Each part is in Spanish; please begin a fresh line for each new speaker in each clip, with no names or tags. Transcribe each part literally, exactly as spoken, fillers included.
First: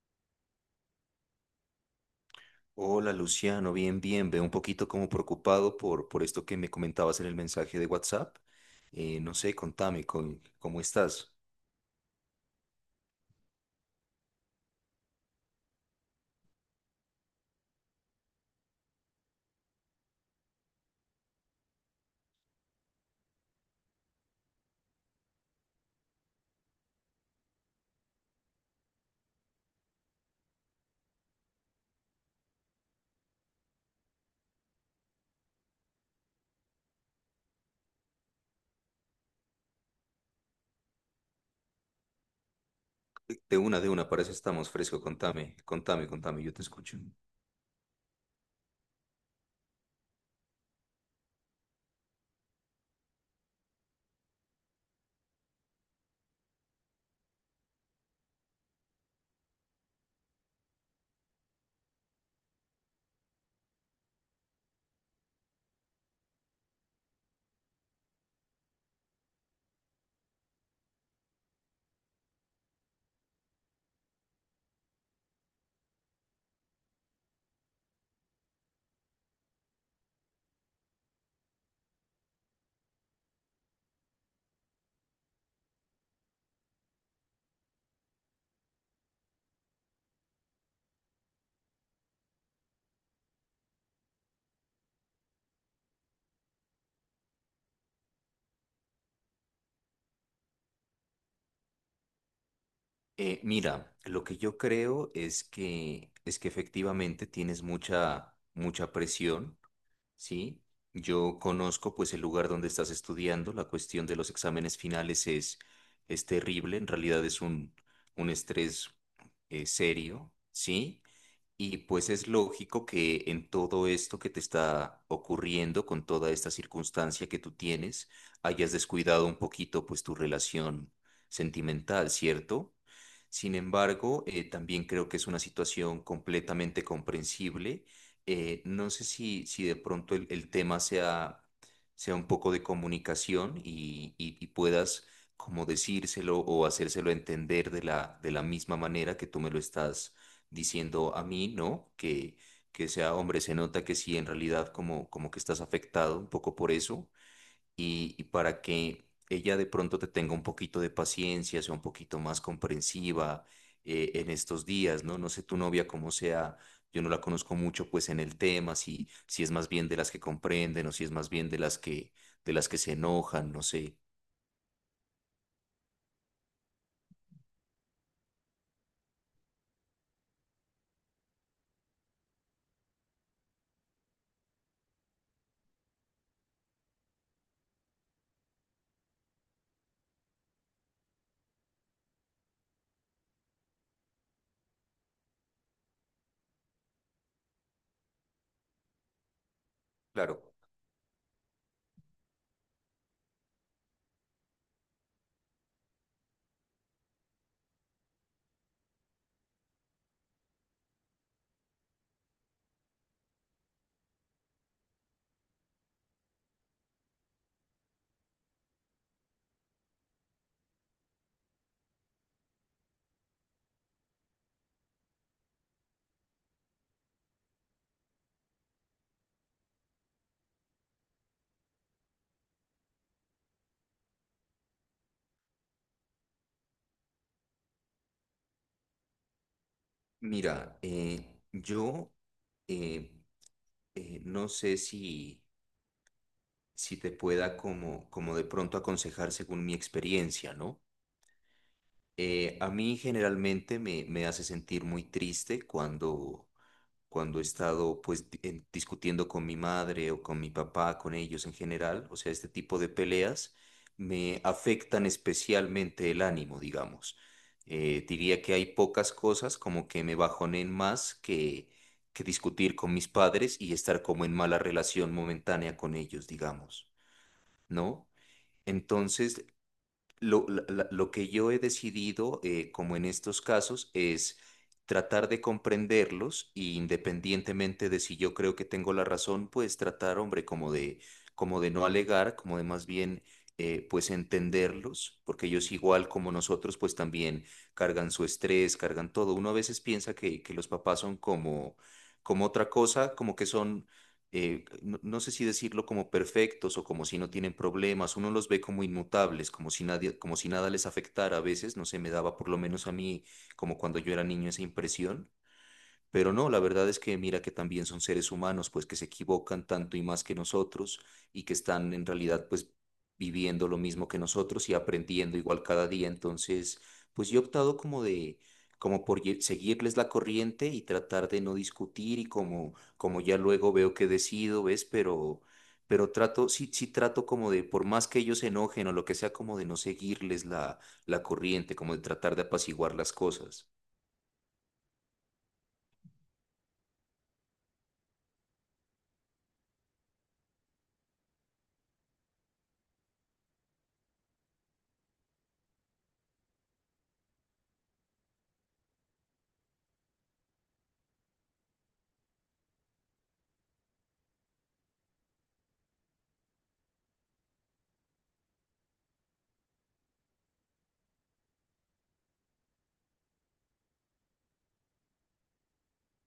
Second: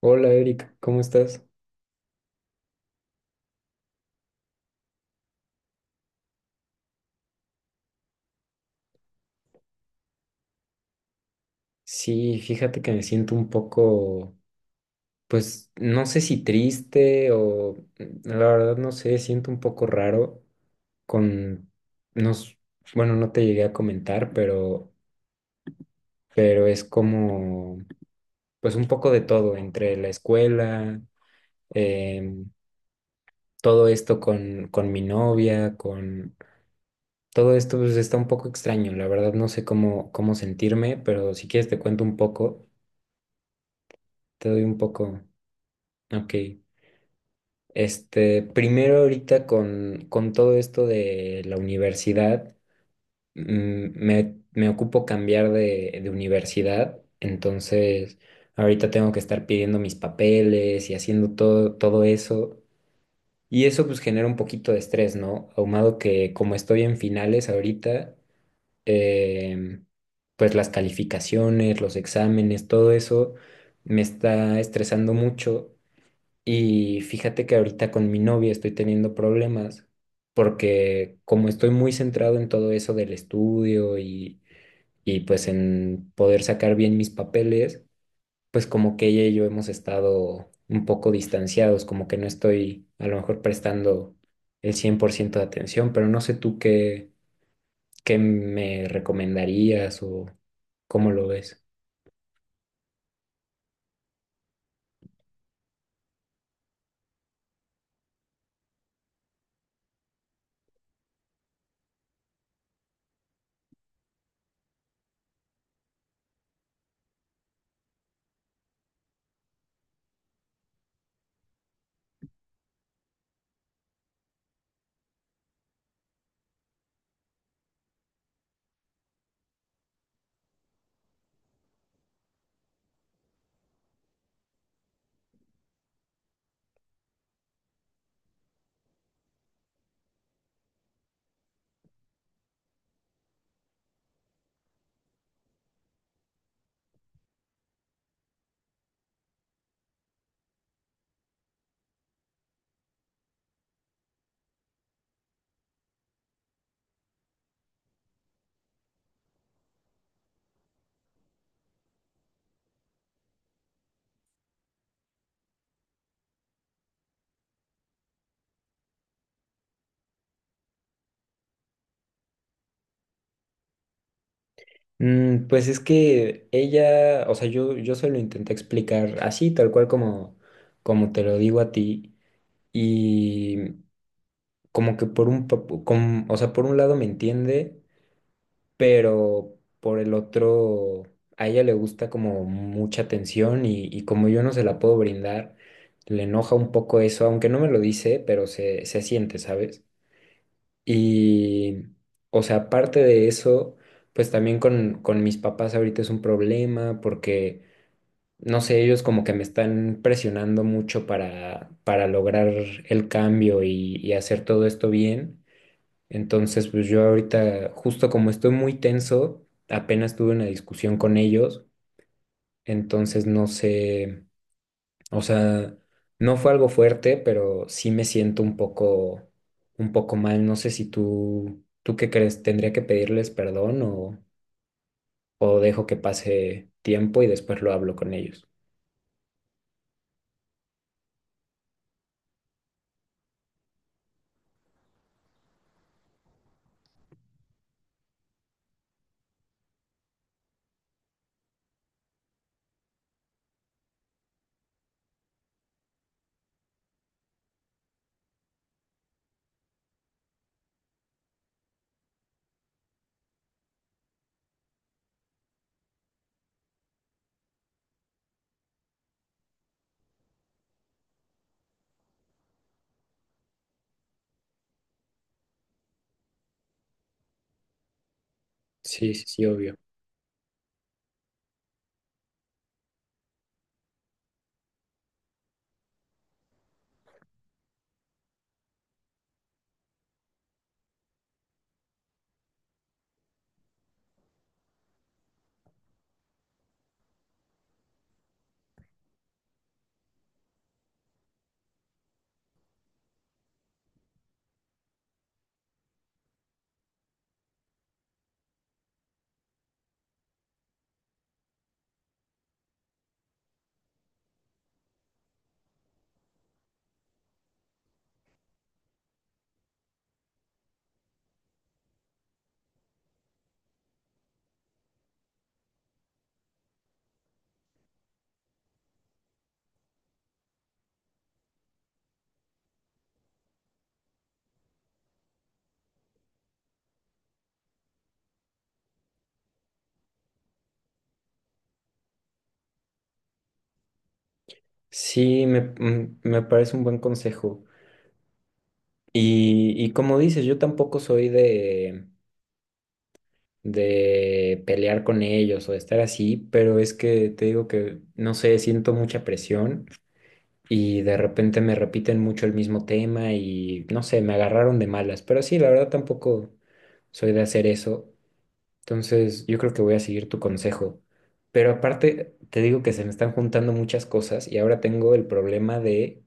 Hola Erika, ¿cómo estás?
Hola Luciano, bien, bien. Veo un poquito como preocupado por, por esto que me comentabas en el mensaje de WhatsApp. Eh, no sé, contame, con- ¿cómo estás?
Sí, fíjate que me siento un poco, pues no sé si triste o mm, la verdad no sé, siento un poco raro con, nos, bueno, no te llegué a comentar, pero, pero es como, pues un poco de todo, entre la escuela, em, todo esto con, con mi novia, con todo esto, pues está un poco extraño, la verdad no sé cómo, cómo sentirme, pero si quieres te cuento un poco,
De una, de una, para eso
te doy
estamos
un
fresco.
poco,
Contame, contame,
ok.
contame, yo te escucho.
Este, primero ahorita con, con todo esto de la universidad, mm, me, me ocupo cambiar de, de universidad, entonces ahorita tengo que estar pidiendo mis papeles y haciendo todo, todo eso. Y eso pues genera un poquito de estrés, ¿no? Ahumado que como estoy en finales ahorita, em, pues las calificaciones, los exámenes, todo eso me está estresando mucho. Y fíjate que ahorita con mi novia estoy teniendo problemas porque como estoy muy centrado en todo eso del estudio y, y pues en poder sacar bien mis papeles, pues como que ella y yo hemos estado un poco distanciados, como que no estoy a lo mejor prestando el cien por ciento de atención, pero no sé tú qué, qué me recomendarías o cómo lo ves.
Eh, mira, lo que yo creo es que es que efectivamente tienes mucha mucha presión, ¿sí? Yo conozco pues el lugar donde estás estudiando, la cuestión de los exámenes finales es es terrible, en realidad es un un estrés eh, serio, ¿sí? Y pues es lógico que en todo esto que te está ocurriendo, con toda esta circunstancia que tú tienes, hayas descuidado un poquito pues tu relación sentimental, ¿cierto? Sin embargo, eh, también creo que es una situación completamente comprensible. Eh, no sé si, si de pronto el, el tema sea, sea un poco de comunicación y, y- y puedas como decírselo o hacérselo entender de la, de la misma manera que tú me lo estás diciendo a mí, ¿no? Que, que sea hombre, se nota que sí, en realidad como, como que estás afectado un poco por eso y, y para que ella de pronto te tenga un poquito de paciencia, sea un poquito más comprensiva eh, en estos días, ¿no? No sé tu novia cómo sea, yo no la conozco mucho pues en el tema, si, si es más bien de las que comprenden o si es más bien de las que, de las que se enojan, no sé.
Mm, pues es que ella, o sea, yo, yo se lo intenté explicar así, tal cual como, como te lo digo a ti, y como que por un, pa- com- o sea, por un lado me entiende, pero por el otro, a ella le gusta como mucha atención y, y como yo no se la puedo brindar, le enoja un poco eso, aunque no me lo dice, pero se, se siente, ¿sabes?
Claro,
Y, o sea, aparte de eso, pues también con, con mis papás ahorita es un problema porque, no sé, ellos como que me están presionando mucho para, para lograr el cambio y, y hacer todo esto bien. Entonces, pues yo ahorita, justo como estoy muy tenso, apenas tuve una discusión con ellos, entonces no sé. O sea, no fue algo fuerte, pero sí me siento un poco, un poco mal. No sé si tú, ¿tú qué crees? ¿Tendría que pedirles perdón o, o dejo que pase tiempo y después lo hablo con ellos?
mira, eh, yo eh, eh, no sé si si te pueda como, como de pronto aconsejar según mi experiencia, ¿no? Eh, a mí generalmente me, me hace sentir muy triste cuando, cuando he estado pues di- en- discutiendo con mi madre o con mi papá, con ellos en general, o sea, este tipo de peleas me afectan especialmente el ánimo, digamos. Eh, diría que hay pocas cosas como que me bajonen más que, que discutir con mis padres y estar como en mala relación momentánea con ellos, digamos, ¿no?
Sí, sí,
Entonces,
sí, obvio.
lo, la- la- lo que yo he decidido, eh, como en estos casos, es tratar de comprenderlos y independientemente de si yo creo que tengo la razón, pues tratar, hombre, como de, como de no alegar, como de más bien, eh, pues entenderlos, porque ellos igual como nosotros, pues también cargan su estrés, cargan todo. Uno a veces piensa que, que los papás son como, como otra cosa, como que son eh, no, no sé si decirlo como perfectos o como si no tienen problemas, uno los ve como inmutables, como si nadie, como si nada les afectara a veces, no sé, me daba por lo menos a mí, como cuando yo era niño, esa impresión. Pero no, la verdad es que mira que también son seres humanos, pues que se equivocan tanto y más que nosotros y que están en realidad pues viviendo lo mismo que nosotros y aprendiendo igual cada día. Entonces, pues yo he optado como de, como por ye- seguirles la corriente y tratar de no discutir y como, como ya luego veo que decido, ¿ves? Pero, pero trato, sí, sí trato como de, por más que ellos se enojen o lo que sea, como de no seguirles la, la corriente, como de tratar de apaciguar las cosas.
Sí, me, mm, me parece un buen consejo. Y, y como dices, yo tampoco soy de, de pelear con ellos o de estar así, pero es que te digo que, no sé, siento mucha presión y de repente me repiten mucho el mismo tema y no sé, me agarraron de malas, pero sí, la verdad tampoco soy de hacer eso, entonces yo creo que voy a seguir tu consejo, pero aparte te digo que se me están juntando muchas cosas y ahora tengo el problema de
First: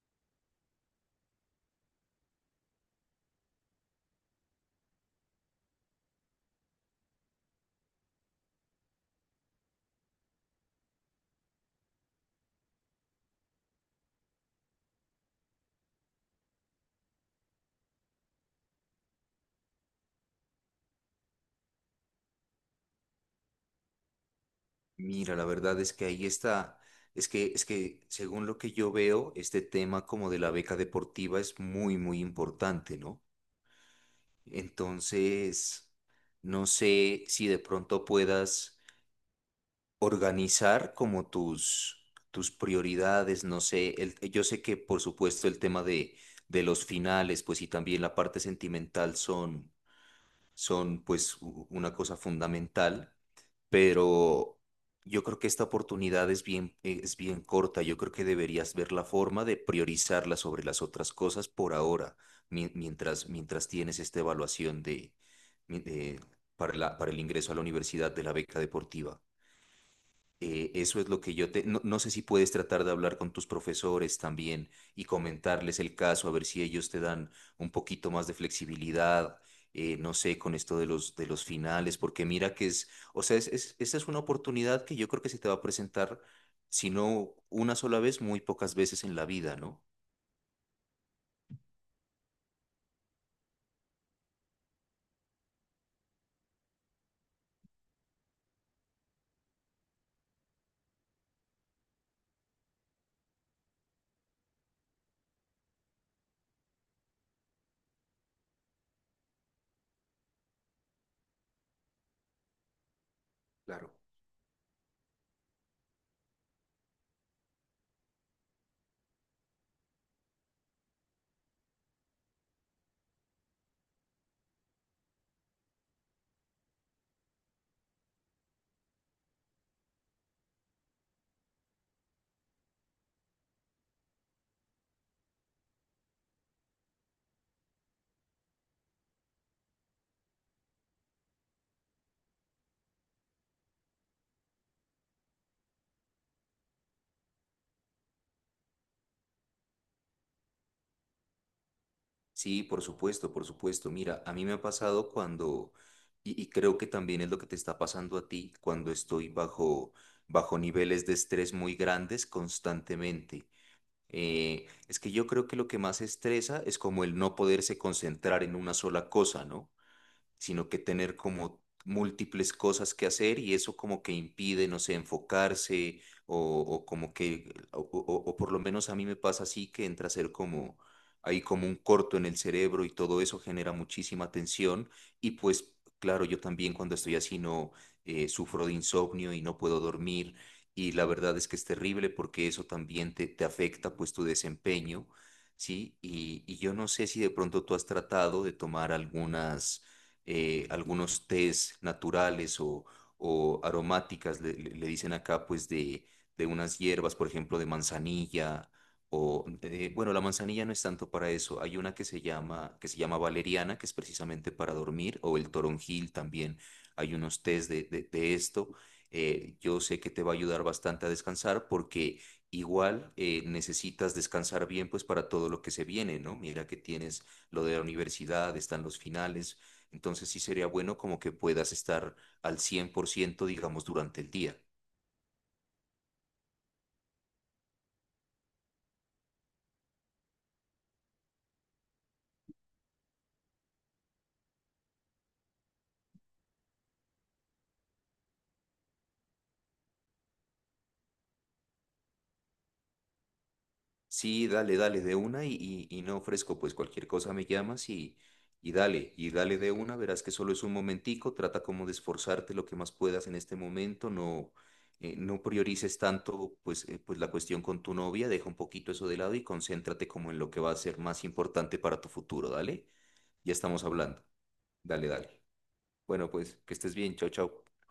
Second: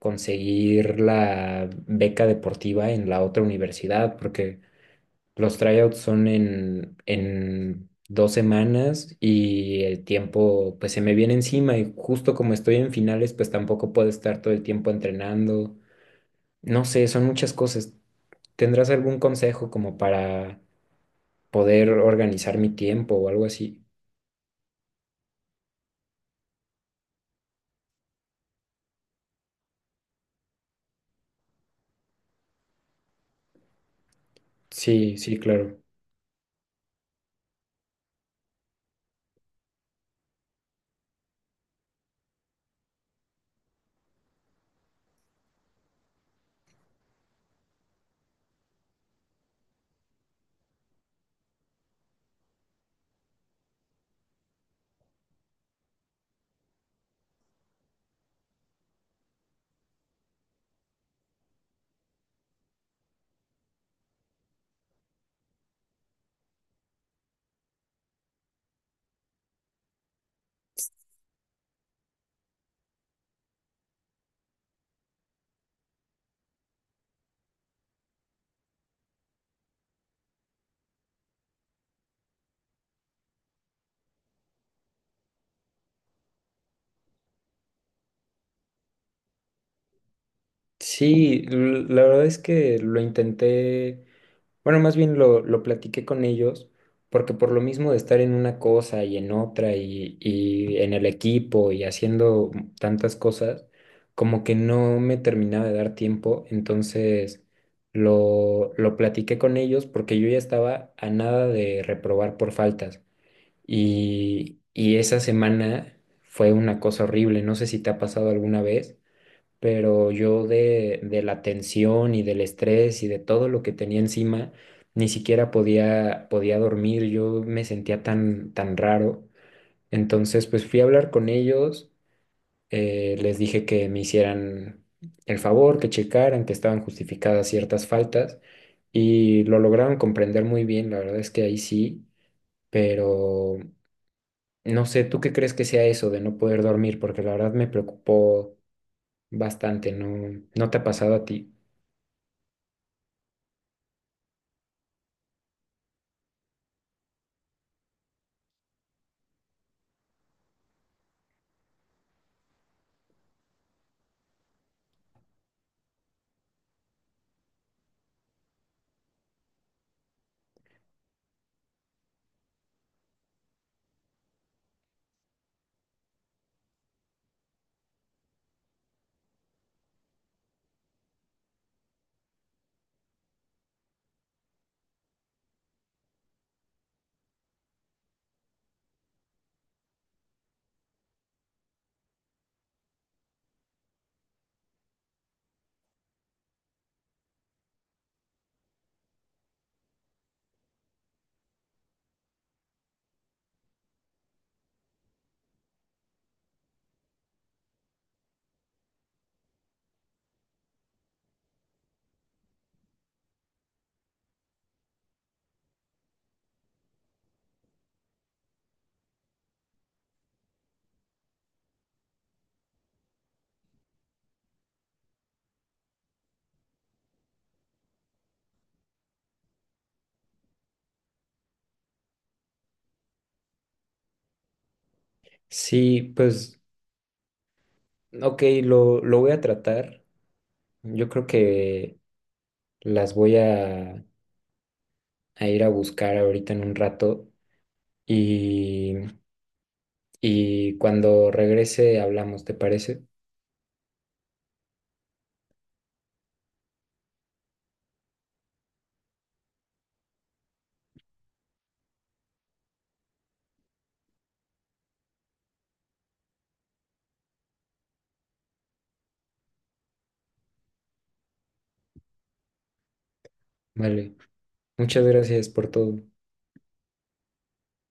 conseguir la beca deportiva en la otra universidad, porque los tryouts son en, en dos semanas y el tiempo pues se me viene encima y justo como estoy en finales pues tampoco puedo estar todo el tiempo entrenando. No sé, son muchas cosas. ¿Tendrás algún consejo como para poder organizar mi tiempo o algo así?
Mira, la verdad es que ahí está. Es que, es que según lo que yo veo, este tema como de la beca deportiva es muy, muy importante, ¿no?
Sí, sí, claro.
Entonces, no sé si de pronto puedas organizar como tus, tus prioridades, no sé, el- yo sé que por supuesto el tema de, de los finales, pues y también la parte sentimental son son pues u- una cosa fundamental, pero yo creo que esta oportunidad es bien, es bien corta. Yo creo que deberías ver la forma de priorizarla sobre las otras cosas por ahora, mien- mientras, mientras tienes esta evaluación de, mi- de- para la- para el ingreso a la universidad de la beca deportiva. Eh, eso es lo que yo te... No, no sé si puedes tratar de hablar con tus profesores también y comentarles el caso, a ver si ellos te dan un poquito más de flexibilidad, eh, no sé, con esto de los, de los finales, porque mira que es, o sea, es, es- esta es una oportunidad que yo creo que se te va a presentar, si no una sola vez, muy pocas veces en la vida, ¿no?
Sí, l- la verdad es que lo intenté. Bueno, más bien lo, lo platiqué con ellos, porque por lo mismo de estar en una cosa y en otra y, y en el equipo y haciendo tantas cosas, como que no me terminaba de dar tiempo, entonces lo, lo platiqué con ellos porque yo ya estaba a nada de reprobar por faltas.
Claro.
Y, y esa semana fue una cosa horrible, no sé si te ha pasado alguna vez pero yo de, de la tensión y del estrés y de todo lo que tenía encima, ni siquiera podía, podía dormir, yo me sentía tan, tan raro. Entonces, pues fui a hablar con ellos, eh, les dije que me hicieran el favor, que checaran que estaban justificadas ciertas faltas y lo lograron comprender muy bien, la verdad es que ahí sí, pero no sé, ¿tú qué crees que sea eso de no poder dormir? Porque la verdad me preocupó bastante, ¿no? ¿No te ha pasado a ti?
Sí, por supuesto, por supuesto. Mira, a mí me ha pasado cuando, y, y creo que también es lo que te está pasando a ti, cuando estoy bajo, bajo niveles de estrés muy grandes constantemente. Eh, es que yo creo que lo que más estresa es como el no poderse concentrar en una sola cosa, ¿no? Sino que tener como múltiples cosas que hacer y eso como que impide, no sé, enfocarse o, o como que, o, o- o por lo menos a mí me pasa así que entra a ser como, hay como un corto en el cerebro y todo eso genera muchísima tensión y pues claro, yo también cuando estoy así no eh, sufro de insomnio y no puedo dormir y la verdad es que es terrible porque eso también te, te afecta pues tu desempeño. Sí, y, y yo no sé si de pronto tú has tratado de tomar algunas, eh, algunos tés naturales o, o aromáticas, le, le- le dicen acá, pues de, de unas hierbas, por ejemplo, de manzanilla, o, eh, bueno, la manzanilla no es tanto para eso, hay una que se llama, que se llama valeriana, que es precisamente para dormir, o el toronjil también, hay unos tés de, de- de esto. Eh, yo sé que te va a ayudar bastante a descansar porque igual eh, necesitas descansar bien pues para todo lo que se viene, ¿no? Mira que tienes lo de la universidad, están los finales. Entonces sí sería bueno como que puedas estar al cien por ciento digamos, durante el día.
Sí, pues, ok, lo, lo voy a tratar. Yo creo que las voy a, a ir a buscar ahorita en un rato y, y cuando regrese hablamos, ¿te parece?
Sí, dale, dale de una y, y- y no ofrezco, pues cualquier cosa me llamas y, y dale, y dale de una, verás que solo es un momentico, trata como de esforzarte lo que más puedas en este momento, no, eh, no priorices tanto pues, eh, pues la cuestión con tu novia, deja un poquito eso de lado y concéntrate como en lo que va a ser más importante para tu futuro, dale, ya estamos
Vale,
hablando,
muchas
dale, dale.
gracias por todo.
Bueno, pues que estés bien, chao, chao.